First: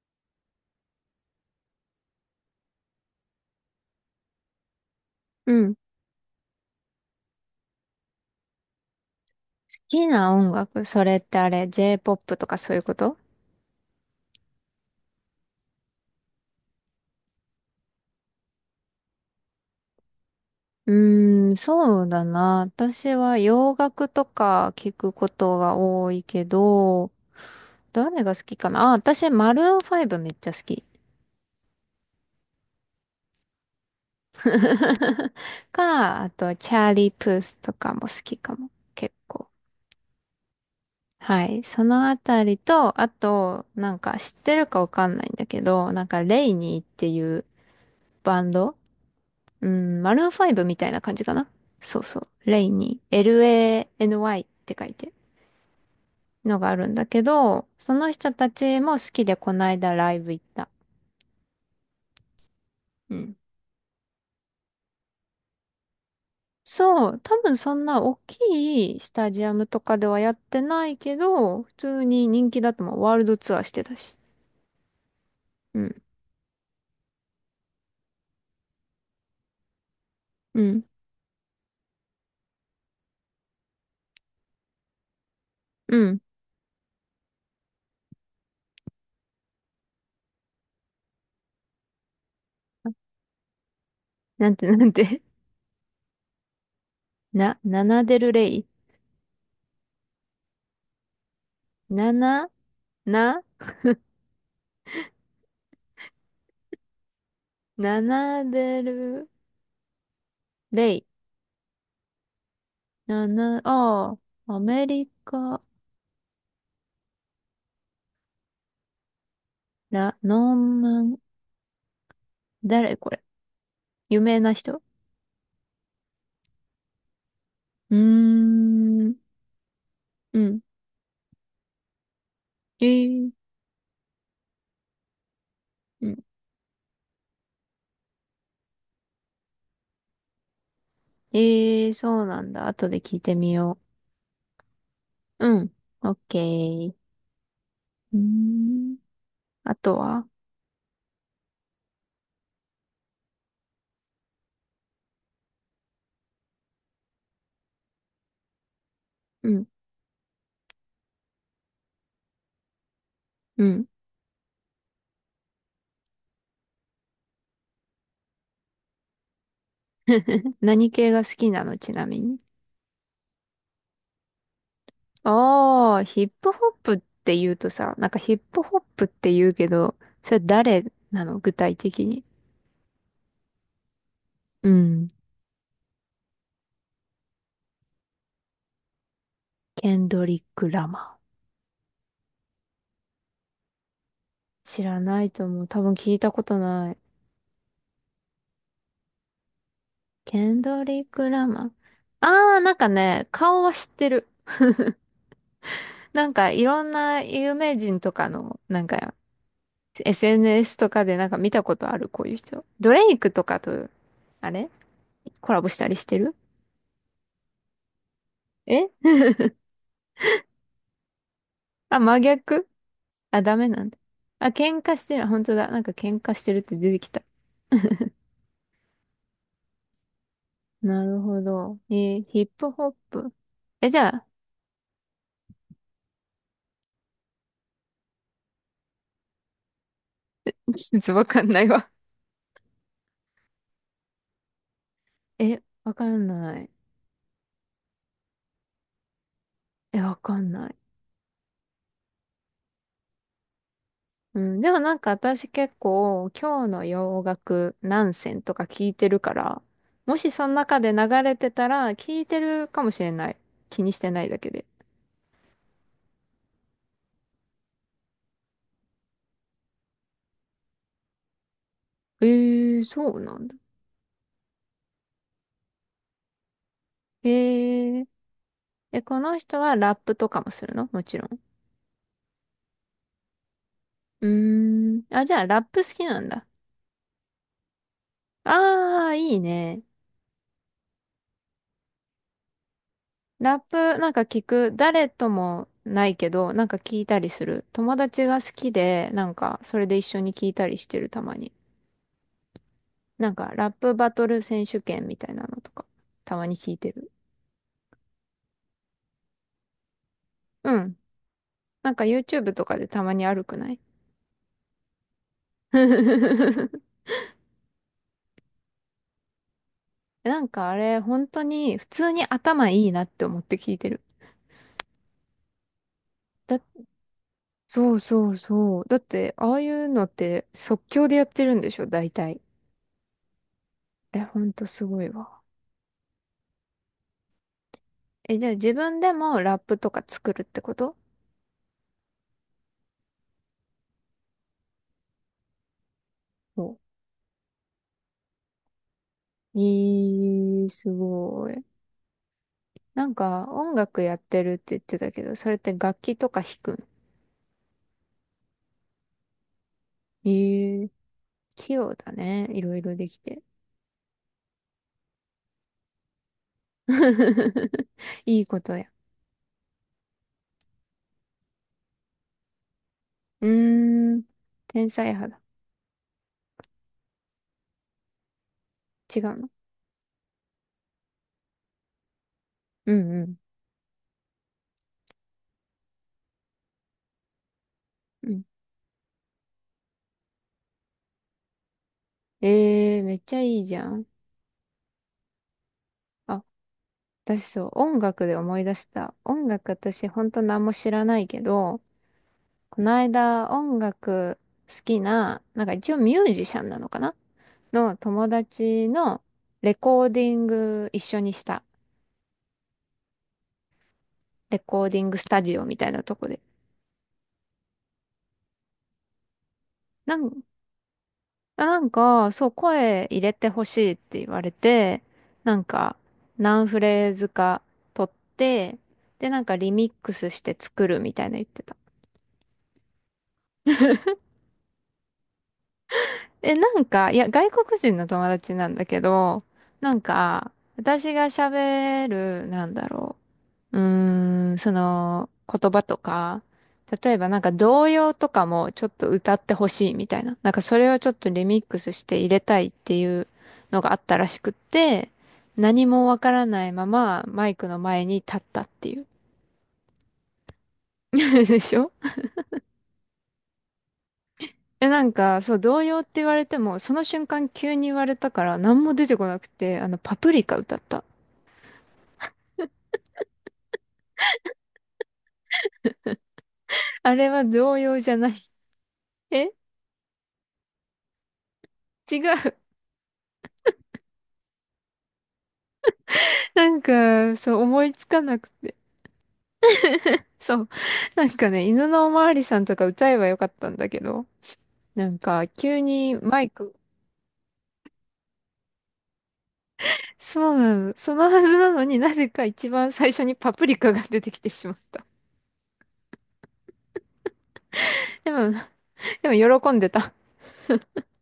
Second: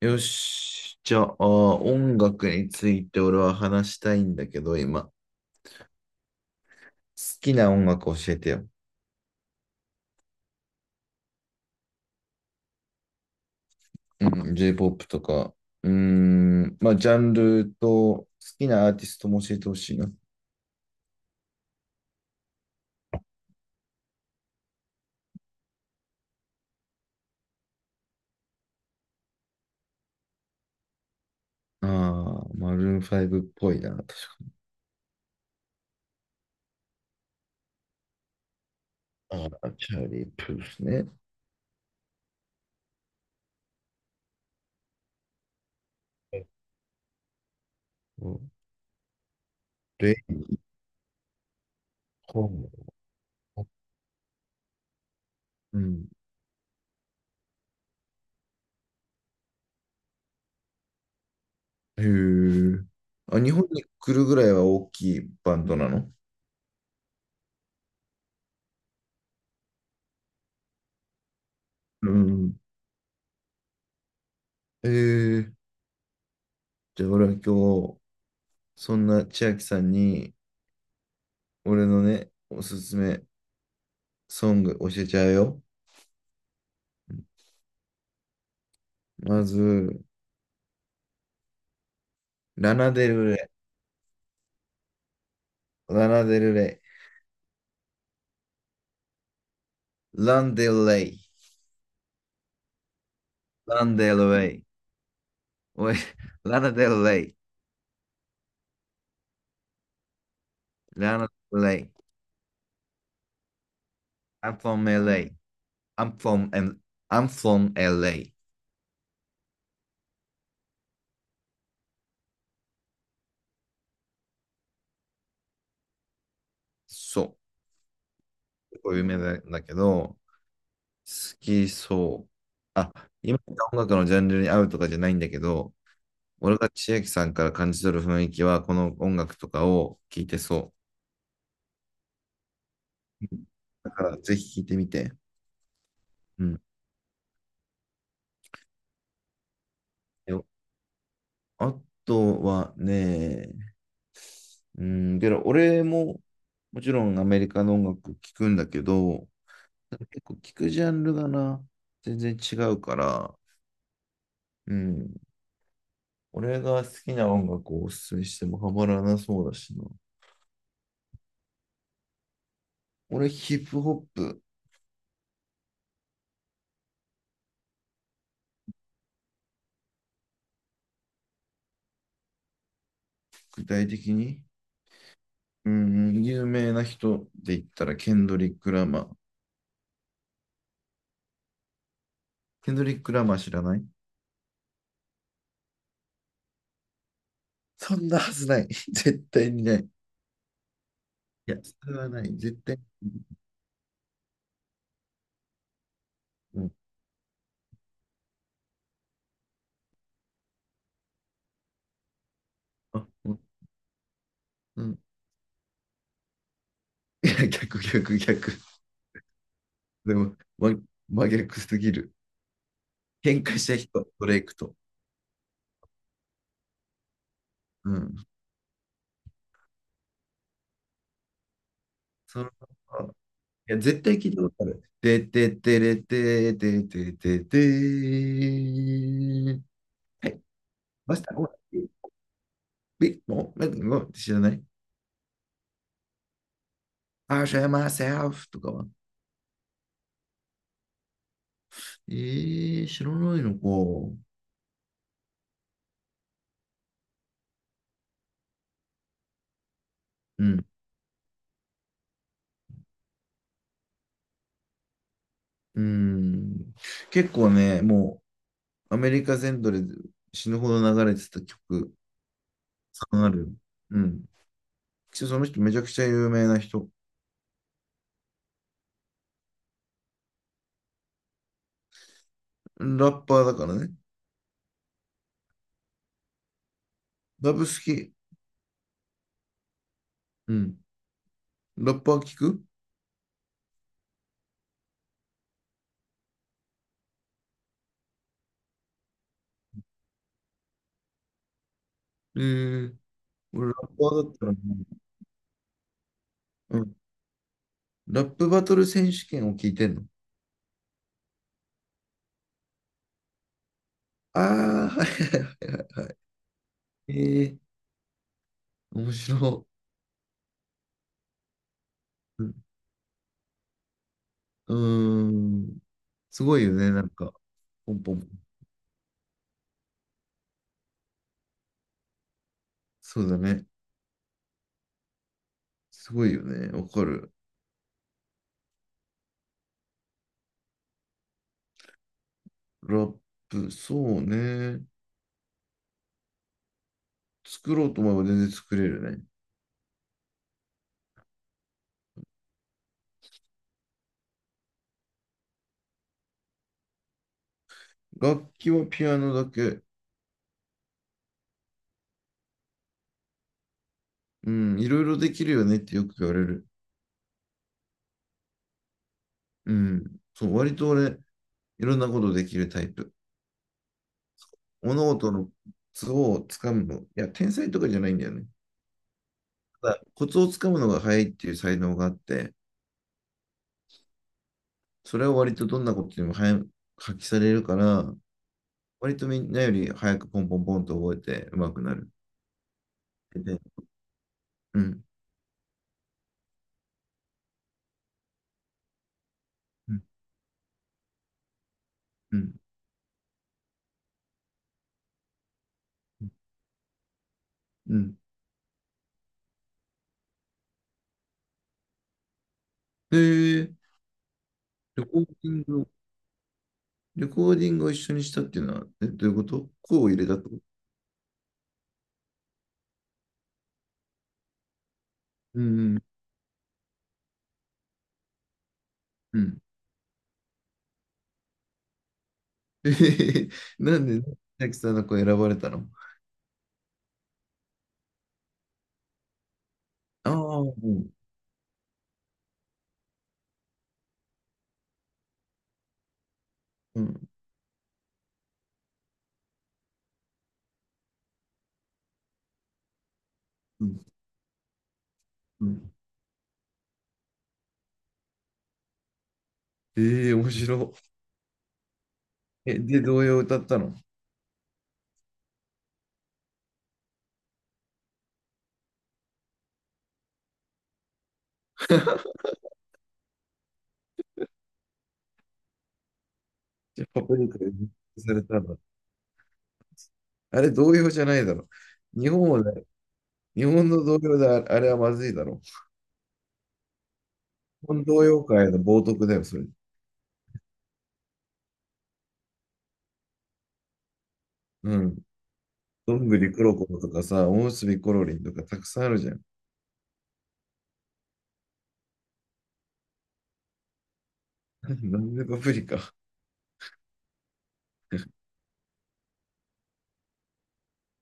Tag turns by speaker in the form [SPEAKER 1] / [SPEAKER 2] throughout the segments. [SPEAKER 1] よし。じゃあ、音楽について俺は話したいんだけど、今。好
[SPEAKER 2] うん。好
[SPEAKER 1] きな音楽教えてよ。
[SPEAKER 2] きな音楽、それってあれ、J-POP とかそういうこと？
[SPEAKER 1] うん、J-POP とか。うーん、まあ、ジャンルと好きなアーティストも教えてほしいな。
[SPEAKER 2] そうだな。私は洋楽とか聞くことが多いけど、誰が好きかなあ、私、マルーン5めっちゃ好き。
[SPEAKER 1] ああ、マルーン5っぽいな、確か。
[SPEAKER 2] か、あと、チャーリー・プースとかも好きかも。結
[SPEAKER 1] あ
[SPEAKER 2] 構。
[SPEAKER 1] あ、チャーリー・プースね。
[SPEAKER 2] はい。そのあたりと、あと、なんか知ってるかわかんないんだけど、なんか、レイニーっていう
[SPEAKER 1] う
[SPEAKER 2] バン
[SPEAKER 1] ん。
[SPEAKER 2] ド。うん、
[SPEAKER 1] レ
[SPEAKER 2] マ
[SPEAKER 1] イ・
[SPEAKER 2] ルーンファイブみたいな感じかな。そうそう。
[SPEAKER 1] ホー
[SPEAKER 2] レイ
[SPEAKER 1] ム。
[SPEAKER 2] に LANY って書いて
[SPEAKER 1] うん。
[SPEAKER 2] のがあるんだけど、その人たちも好きでこないだライブ行った。
[SPEAKER 1] へえ。
[SPEAKER 2] うん。
[SPEAKER 1] あ、日本に来るぐらいは大きいバンドなの？
[SPEAKER 2] そう。多分そんな大きいスタジアムとかではやってないけど、普通
[SPEAKER 1] う
[SPEAKER 2] に人
[SPEAKER 1] ん。
[SPEAKER 2] 気だと思う。ワールドツアーしてたし。
[SPEAKER 1] ええ。
[SPEAKER 2] うん。
[SPEAKER 1] じゃあ、俺は今日、そんな千秋さんに、
[SPEAKER 2] うん。
[SPEAKER 1] 俺のね、おすすめソング教えちゃうよ。
[SPEAKER 2] うん。
[SPEAKER 1] まず、ラナデルレ
[SPEAKER 2] なんて、なんて？
[SPEAKER 1] イ、ラナデルレ
[SPEAKER 2] ナナデルレイ。
[SPEAKER 1] イ、ランデルレイ、
[SPEAKER 2] ナナ、な、
[SPEAKER 1] ランデルレイ、おい、ラナデルレイ、
[SPEAKER 2] ナナデルレイ。
[SPEAKER 1] ラナデルレイ、
[SPEAKER 2] ナナ、ああ。
[SPEAKER 1] I'm
[SPEAKER 2] アメ
[SPEAKER 1] from
[SPEAKER 2] リ
[SPEAKER 1] LA,
[SPEAKER 2] カ、
[SPEAKER 1] I'm from, I'm from LA.
[SPEAKER 2] ラ、ノーマン、誰これ？有名な人？
[SPEAKER 1] そ
[SPEAKER 2] うー
[SPEAKER 1] う、こういう
[SPEAKER 2] ん、
[SPEAKER 1] 名前だけど、好
[SPEAKER 2] うん。
[SPEAKER 1] きそう。
[SPEAKER 2] え
[SPEAKER 1] あ、
[SPEAKER 2] ー、
[SPEAKER 1] 今言った音楽のジャンルに合うとかじゃないんだけど、
[SPEAKER 2] うん。
[SPEAKER 1] 俺が千秋さんから感じ取る雰囲気は、この音楽とかを聴いてそ
[SPEAKER 2] えー、そうなんだ。後で聞い
[SPEAKER 1] う。
[SPEAKER 2] て
[SPEAKER 1] うん。
[SPEAKER 2] みよ
[SPEAKER 1] だから、ぜひ聴いてみて。
[SPEAKER 2] う。うん。オッケ
[SPEAKER 1] うん。
[SPEAKER 2] ー。うーん。あとは、
[SPEAKER 1] よあとはね、うん、けど、俺も、もちろんアメリカの音楽聴くんだけど、
[SPEAKER 2] うん、
[SPEAKER 1] 結構聴くジャンルがな、全然違うから、
[SPEAKER 2] うん。
[SPEAKER 1] うん。俺が好きな音楽をおすすめしてもハマらなそうだしな。
[SPEAKER 2] 何系が好きなの、ちなみに？
[SPEAKER 1] 俺、ヒップホップ、
[SPEAKER 2] ああ、ヒップホップって言うとさ、なんかヒップホップって言うけど、それ誰なの、具体的に？
[SPEAKER 1] 具体的に、
[SPEAKER 2] うん。
[SPEAKER 1] うん、有名な人で言ったら、ケンドリック・ラマー。
[SPEAKER 2] ケンドリック・ラマ
[SPEAKER 1] ケンドリック・ラマー知らない？
[SPEAKER 2] ー。知らないと思う。多分聞いたことない。
[SPEAKER 1] そんなはずない。絶対にない。い
[SPEAKER 2] ケンドリック・ラ
[SPEAKER 1] や、
[SPEAKER 2] マー。
[SPEAKER 1] それはない。
[SPEAKER 2] あ
[SPEAKER 1] 絶
[SPEAKER 2] あ、なん
[SPEAKER 1] 対。
[SPEAKER 2] かね、顔は知ってる。なんか
[SPEAKER 1] う
[SPEAKER 2] い
[SPEAKER 1] ん。
[SPEAKER 2] ろんな有名人とかの、なんか SNS とかでなんか見たことある、こういう人。ド
[SPEAKER 1] あ、
[SPEAKER 2] レイ
[SPEAKER 1] う
[SPEAKER 2] ク
[SPEAKER 1] ん。
[SPEAKER 2] とかと、あれ
[SPEAKER 1] うん。
[SPEAKER 2] コラボしたりしてる？
[SPEAKER 1] いや、逆、逆、逆。
[SPEAKER 2] え
[SPEAKER 1] でも、ま、真逆すぎ
[SPEAKER 2] あ、
[SPEAKER 1] る。
[SPEAKER 2] 真逆。あ、
[SPEAKER 1] 喧
[SPEAKER 2] ダ
[SPEAKER 1] 嘩し
[SPEAKER 2] メ
[SPEAKER 1] た
[SPEAKER 2] なんだ。
[SPEAKER 1] 人、ドレイ
[SPEAKER 2] あ、
[SPEAKER 1] クと。
[SPEAKER 2] 喧嘩してる。本当だ。なんか喧嘩してるって出てきた。
[SPEAKER 1] うん。
[SPEAKER 2] なるほど。えーヒ
[SPEAKER 1] そ
[SPEAKER 2] ッ
[SPEAKER 1] の、
[SPEAKER 2] プホッ
[SPEAKER 1] あ、い
[SPEAKER 2] プ。
[SPEAKER 1] や、
[SPEAKER 2] え、じ
[SPEAKER 1] 絶
[SPEAKER 2] ゃ
[SPEAKER 1] 対
[SPEAKER 2] あ、
[SPEAKER 1] 聞いたことある。てててれてててててー。はい。
[SPEAKER 2] ちょっ
[SPEAKER 1] マ
[SPEAKER 2] と
[SPEAKER 1] ス
[SPEAKER 2] わ
[SPEAKER 1] ター、
[SPEAKER 2] か
[SPEAKER 1] お
[SPEAKER 2] んないわ。
[SPEAKER 1] ビッグモー、なんか、知らない？
[SPEAKER 2] え、わかんない。
[SPEAKER 1] i show myself とかは。
[SPEAKER 2] え、わかんない。
[SPEAKER 1] えー、知らないのか。
[SPEAKER 2] うん、でもなんか私結構今日の洋楽何選とか聞いてるから、もし
[SPEAKER 1] う
[SPEAKER 2] その
[SPEAKER 1] ん。
[SPEAKER 2] 中で流れてたら聞いてるかもしれない。気にしてないだけで。
[SPEAKER 1] うん。結構ね、もうアメリカ全土で死ぬほど流れてた曲、
[SPEAKER 2] えー、そう
[SPEAKER 1] んあ
[SPEAKER 2] なんだ。
[SPEAKER 1] る。うん。その人めちゃくちゃ有名な人。
[SPEAKER 2] えー、え、この人はラップとかもするの、もちろん？
[SPEAKER 1] ラッパーだからね。
[SPEAKER 2] うーん。あ、じゃあラップ好きなんだ。
[SPEAKER 1] ラブ好き。
[SPEAKER 2] あー、いいね。
[SPEAKER 1] うん。ラッパー聞く？
[SPEAKER 2] ラップなんか聞く。誰ともないけど、なんか聞いたりする。友達が好きで、なんかそれで一緒に聞いたりしてるたまに。
[SPEAKER 1] えー、
[SPEAKER 2] なんか、
[SPEAKER 1] 俺
[SPEAKER 2] ラッ
[SPEAKER 1] ラッ
[SPEAKER 2] プ
[SPEAKER 1] パ
[SPEAKER 2] バ
[SPEAKER 1] ー
[SPEAKER 2] ト
[SPEAKER 1] だっ
[SPEAKER 2] ル
[SPEAKER 1] たらね、
[SPEAKER 2] 選手権みたいなのとか、たまに聞い
[SPEAKER 1] う
[SPEAKER 2] て
[SPEAKER 1] ん。
[SPEAKER 2] る。
[SPEAKER 1] ラップバトル選手権を聞いてんの？
[SPEAKER 2] うん。なんか YouTube とかでたまにあるくない？
[SPEAKER 1] ああー、はいはい。ええー、面白
[SPEAKER 2] なんかあれ、本当に普通に
[SPEAKER 1] い。うん。
[SPEAKER 2] 頭いいなって思って聞いてる。
[SPEAKER 1] うーん、す
[SPEAKER 2] だ、
[SPEAKER 1] ごいよね、なんか。
[SPEAKER 2] そ
[SPEAKER 1] ポ
[SPEAKER 2] う
[SPEAKER 1] ンポ
[SPEAKER 2] そ
[SPEAKER 1] ン。
[SPEAKER 2] うそう。だって、ああいうのって即興でやってるんでしょ、大体。
[SPEAKER 1] そうだね。
[SPEAKER 2] え、ほんとすごいわ。
[SPEAKER 1] すごいよね。わかる。
[SPEAKER 2] え、じゃあ自分でもラップとか作るってこと？
[SPEAKER 1] ラップ、そうね。
[SPEAKER 2] お
[SPEAKER 1] 作ろうと思えば全然作れるね。
[SPEAKER 2] いい、すごい。なんか音楽やってるって言ってたけど、それって楽器とか弾くん？
[SPEAKER 1] 楽器はピアノだけ。
[SPEAKER 2] え、器用だね。いろいろできて。
[SPEAKER 1] うん、いろいろできるよねってよく言われる。
[SPEAKER 2] いいことや。
[SPEAKER 1] うん、そう、割と俺、いろんなことできるタイプ。
[SPEAKER 2] うーん。天
[SPEAKER 1] 物
[SPEAKER 2] 才派
[SPEAKER 1] 事
[SPEAKER 2] だ。
[SPEAKER 1] のコツをつかむの。いや、天才とかじゃないんだよね。
[SPEAKER 2] 違うの？
[SPEAKER 1] ただ、コツをつかむのが早いっていう才能があって、
[SPEAKER 2] うんうん。
[SPEAKER 1] それは割とどんなことにも早く発揮されるから、
[SPEAKER 2] うん。
[SPEAKER 1] 割とみんなより早くポンポンポンと覚えて上手くなる。
[SPEAKER 2] ええー、めっちゃい
[SPEAKER 1] で、
[SPEAKER 2] いじゃん。
[SPEAKER 1] うん、
[SPEAKER 2] あ、私そう、音楽で思い出した。音楽
[SPEAKER 1] うん、
[SPEAKER 2] 私ほんと何も知らないけど、
[SPEAKER 1] うん、
[SPEAKER 2] この間音楽好きな、なんか一応ミュージシャンなのかな
[SPEAKER 1] う
[SPEAKER 2] の
[SPEAKER 1] ん。
[SPEAKER 2] 友達のレコーディング一緒にした。
[SPEAKER 1] で、
[SPEAKER 2] レコーデ
[SPEAKER 1] レ
[SPEAKER 2] ィング
[SPEAKER 1] コ
[SPEAKER 2] ス
[SPEAKER 1] ー
[SPEAKER 2] タ
[SPEAKER 1] ディ
[SPEAKER 2] ジ
[SPEAKER 1] ン
[SPEAKER 2] オみた
[SPEAKER 1] グ、
[SPEAKER 2] いなとこで。
[SPEAKER 1] レコーディングを一緒にしたっていうのは、え、どういうこと？こう
[SPEAKER 2] な
[SPEAKER 1] 入れたっ
[SPEAKER 2] ん
[SPEAKER 1] てこと？
[SPEAKER 2] やなんか、そう、声入れてほしいって言われて、な
[SPEAKER 1] う
[SPEAKER 2] ん
[SPEAKER 1] んう
[SPEAKER 2] か、
[SPEAKER 1] ん、
[SPEAKER 2] 何フレーズか取って、で、
[SPEAKER 1] う
[SPEAKER 2] なんか
[SPEAKER 1] ん。
[SPEAKER 2] リミックスして作るみたいな言ってた。
[SPEAKER 1] えへへへ、なんで、千秋さんの子選ばれたの？
[SPEAKER 2] え、なんか、いや、外国人の友達なんだけど、なん
[SPEAKER 1] あ
[SPEAKER 2] か、
[SPEAKER 1] あ、うん、
[SPEAKER 2] 私が喋る、なんだろう。うーん、その言葉とか、
[SPEAKER 1] う
[SPEAKER 2] 例え
[SPEAKER 1] ん、
[SPEAKER 2] ばなんか童謡とかもちょっと歌ってほしいみたいな。なんかそれをちょっとリミックスして入れたいっていうの
[SPEAKER 1] う
[SPEAKER 2] があ
[SPEAKER 1] ん。
[SPEAKER 2] ったらしくって、
[SPEAKER 1] う
[SPEAKER 2] 何
[SPEAKER 1] ん。
[SPEAKER 2] もわからないままマイクの前に立ったっていう。
[SPEAKER 1] ええ、面白
[SPEAKER 2] でしょ？
[SPEAKER 1] い。え、で、童謡を歌ったの？
[SPEAKER 2] え、なんか、そう、童謡って言われても、その瞬間急に言われたから何も出てこなくて、あの、パプリカ歌った。
[SPEAKER 1] じゃあ、
[SPEAKER 2] あ
[SPEAKER 1] パ
[SPEAKER 2] れ
[SPEAKER 1] プ
[SPEAKER 2] は
[SPEAKER 1] リカで
[SPEAKER 2] 童
[SPEAKER 1] 認
[SPEAKER 2] 謡じゃ
[SPEAKER 1] 定
[SPEAKER 2] ない。
[SPEAKER 1] されたの。
[SPEAKER 2] え、
[SPEAKER 1] あれ、童謡じゃないだろ。
[SPEAKER 2] 違
[SPEAKER 1] 日本
[SPEAKER 2] う。
[SPEAKER 1] はね、日本の童謡で、あ、あれはまずいだろ。
[SPEAKER 2] なんか、そう、思
[SPEAKER 1] 日
[SPEAKER 2] い
[SPEAKER 1] 本
[SPEAKER 2] つか
[SPEAKER 1] 童
[SPEAKER 2] な
[SPEAKER 1] 謡
[SPEAKER 2] く
[SPEAKER 1] 界
[SPEAKER 2] て。
[SPEAKER 1] の冒涜だよ、それ。
[SPEAKER 2] そう。なんかね、犬のおまわりさんとか歌えばよかったんだけど、
[SPEAKER 1] う
[SPEAKER 2] なん
[SPEAKER 1] ん。
[SPEAKER 2] か急
[SPEAKER 1] ど
[SPEAKER 2] に
[SPEAKER 1] んぐ
[SPEAKER 2] マイ
[SPEAKER 1] りこ
[SPEAKER 2] ク、
[SPEAKER 1] ろころとかさ、おむすびころりんとかたくさんあるじゃん。
[SPEAKER 2] そうなの、そのはずなのになぜか一番最初にパプリカが出てきてしまっ た。
[SPEAKER 1] なんでパプリカ？
[SPEAKER 2] でも、でも喜んでた。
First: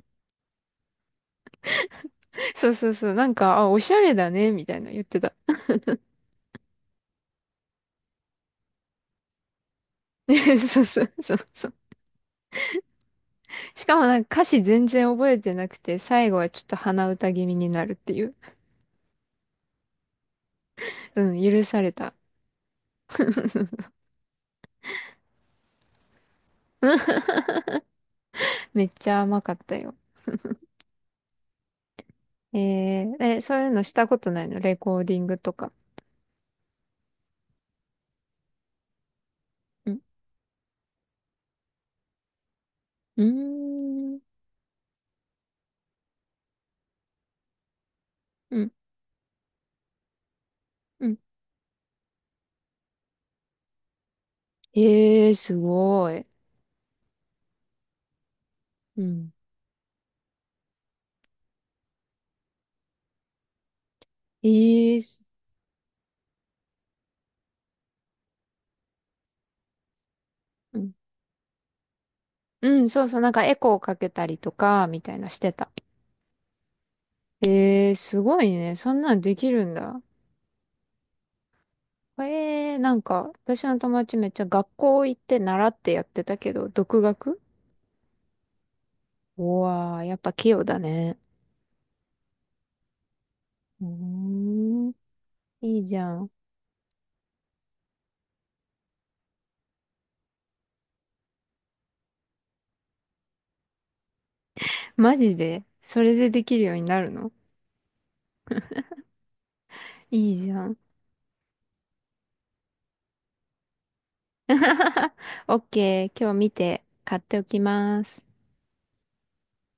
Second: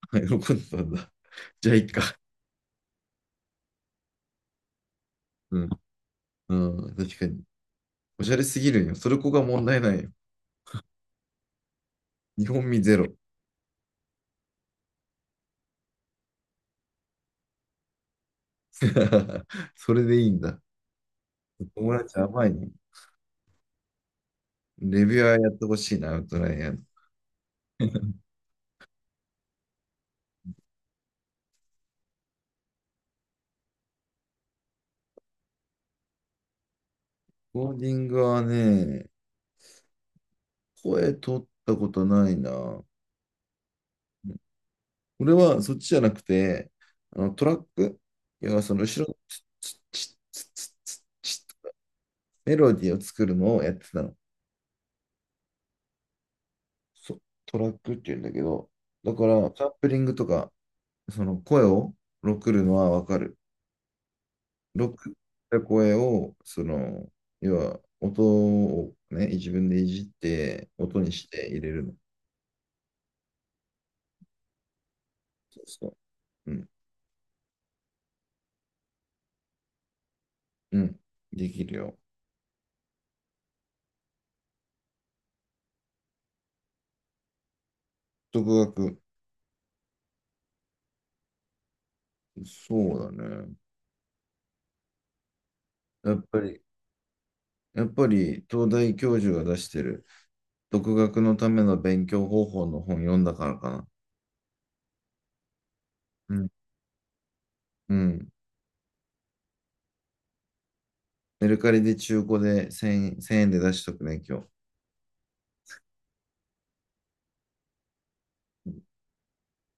[SPEAKER 1] あ、喜んでたんだ。じゃあ、いいか。
[SPEAKER 2] そうそうそう、なんか、あ、おしゃれだね、みたいな言ってた。
[SPEAKER 1] うん。うん、確かに。おしゃれすぎるんよ。それこが問題ないよ。
[SPEAKER 2] そうそうそうそう。
[SPEAKER 1] 日本味ゼロ。
[SPEAKER 2] しかもなんか歌詞全然覚えてなくて、最後はちょっと鼻歌気味になるっていう。
[SPEAKER 1] それでいいんだ。
[SPEAKER 2] うん、許され
[SPEAKER 1] 友
[SPEAKER 2] た。
[SPEAKER 1] 達甘いね。レビュアーやってほしいな、アウトライアーの。
[SPEAKER 2] めっちゃ甘かったよ。えー、え、そういうのしたことないの、レコーディングとか。
[SPEAKER 1] コーディングはね、声取ったことないな。
[SPEAKER 2] うーん。
[SPEAKER 1] うん。俺はそっちじゃなくて、あのトラック、い
[SPEAKER 2] う
[SPEAKER 1] や、
[SPEAKER 2] ん。
[SPEAKER 1] その後ろのツッチッツッツッツッ
[SPEAKER 2] うん。
[SPEAKER 1] チッ、メロディーを作るのをやってたの。
[SPEAKER 2] ええー、すごい。
[SPEAKER 1] そトラックって言うんだけど、
[SPEAKER 2] う
[SPEAKER 1] だか
[SPEAKER 2] ん。
[SPEAKER 1] らサンプリングとかその声をロックるのはわかる。ロ
[SPEAKER 2] ええ
[SPEAKER 1] ッ
[SPEAKER 2] ー、
[SPEAKER 1] クっ
[SPEAKER 2] す、
[SPEAKER 1] た声を、その、要は音をね、自分でいじって、
[SPEAKER 2] うん。
[SPEAKER 1] 音にして入れるの。
[SPEAKER 2] うん、そうそう。なんかエコーかけたりとか、みたいなして
[SPEAKER 1] そう
[SPEAKER 2] た。
[SPEAKER 1] そう。うん、
[SPEAKER 2] ええー、すごいね。そんなんできるんだ。
[SPEAKER 1] うん、できるよ。
[SPEAKER 2] ええー、なんか、私の友達めっちゃ学校行って習ってやってたけど、独学？
[SPEAKER 1] 独学、
[SPEAKER 2] うわー、やっぱ器用だね。
[SPEAKER 1] そうだね。
[SPEAKER 2] うーん。いいじゃ
[SPEAKER 1] やっ
[SPEAKER 2] ん。
[SPEAKER 1] ぱり、やっぱり東大教授が出してる独学のための勉強方法の本読んだからかな。
[SPEAKER 2] マジでそれで
[SPEAKER 1] う
[SPEAKER 2] で
[SPEAKER 1] ん。
[SPEAKER 2] きるようになるの？
[SPEAKER 1] うん。
[SPEAKER 2] いいじゃん。
[SPEAKER 1] メルカリで中古で1円、1000円で出しとくね、今日。
[SPEAKER 2] オッケー、今日見て買っておきます。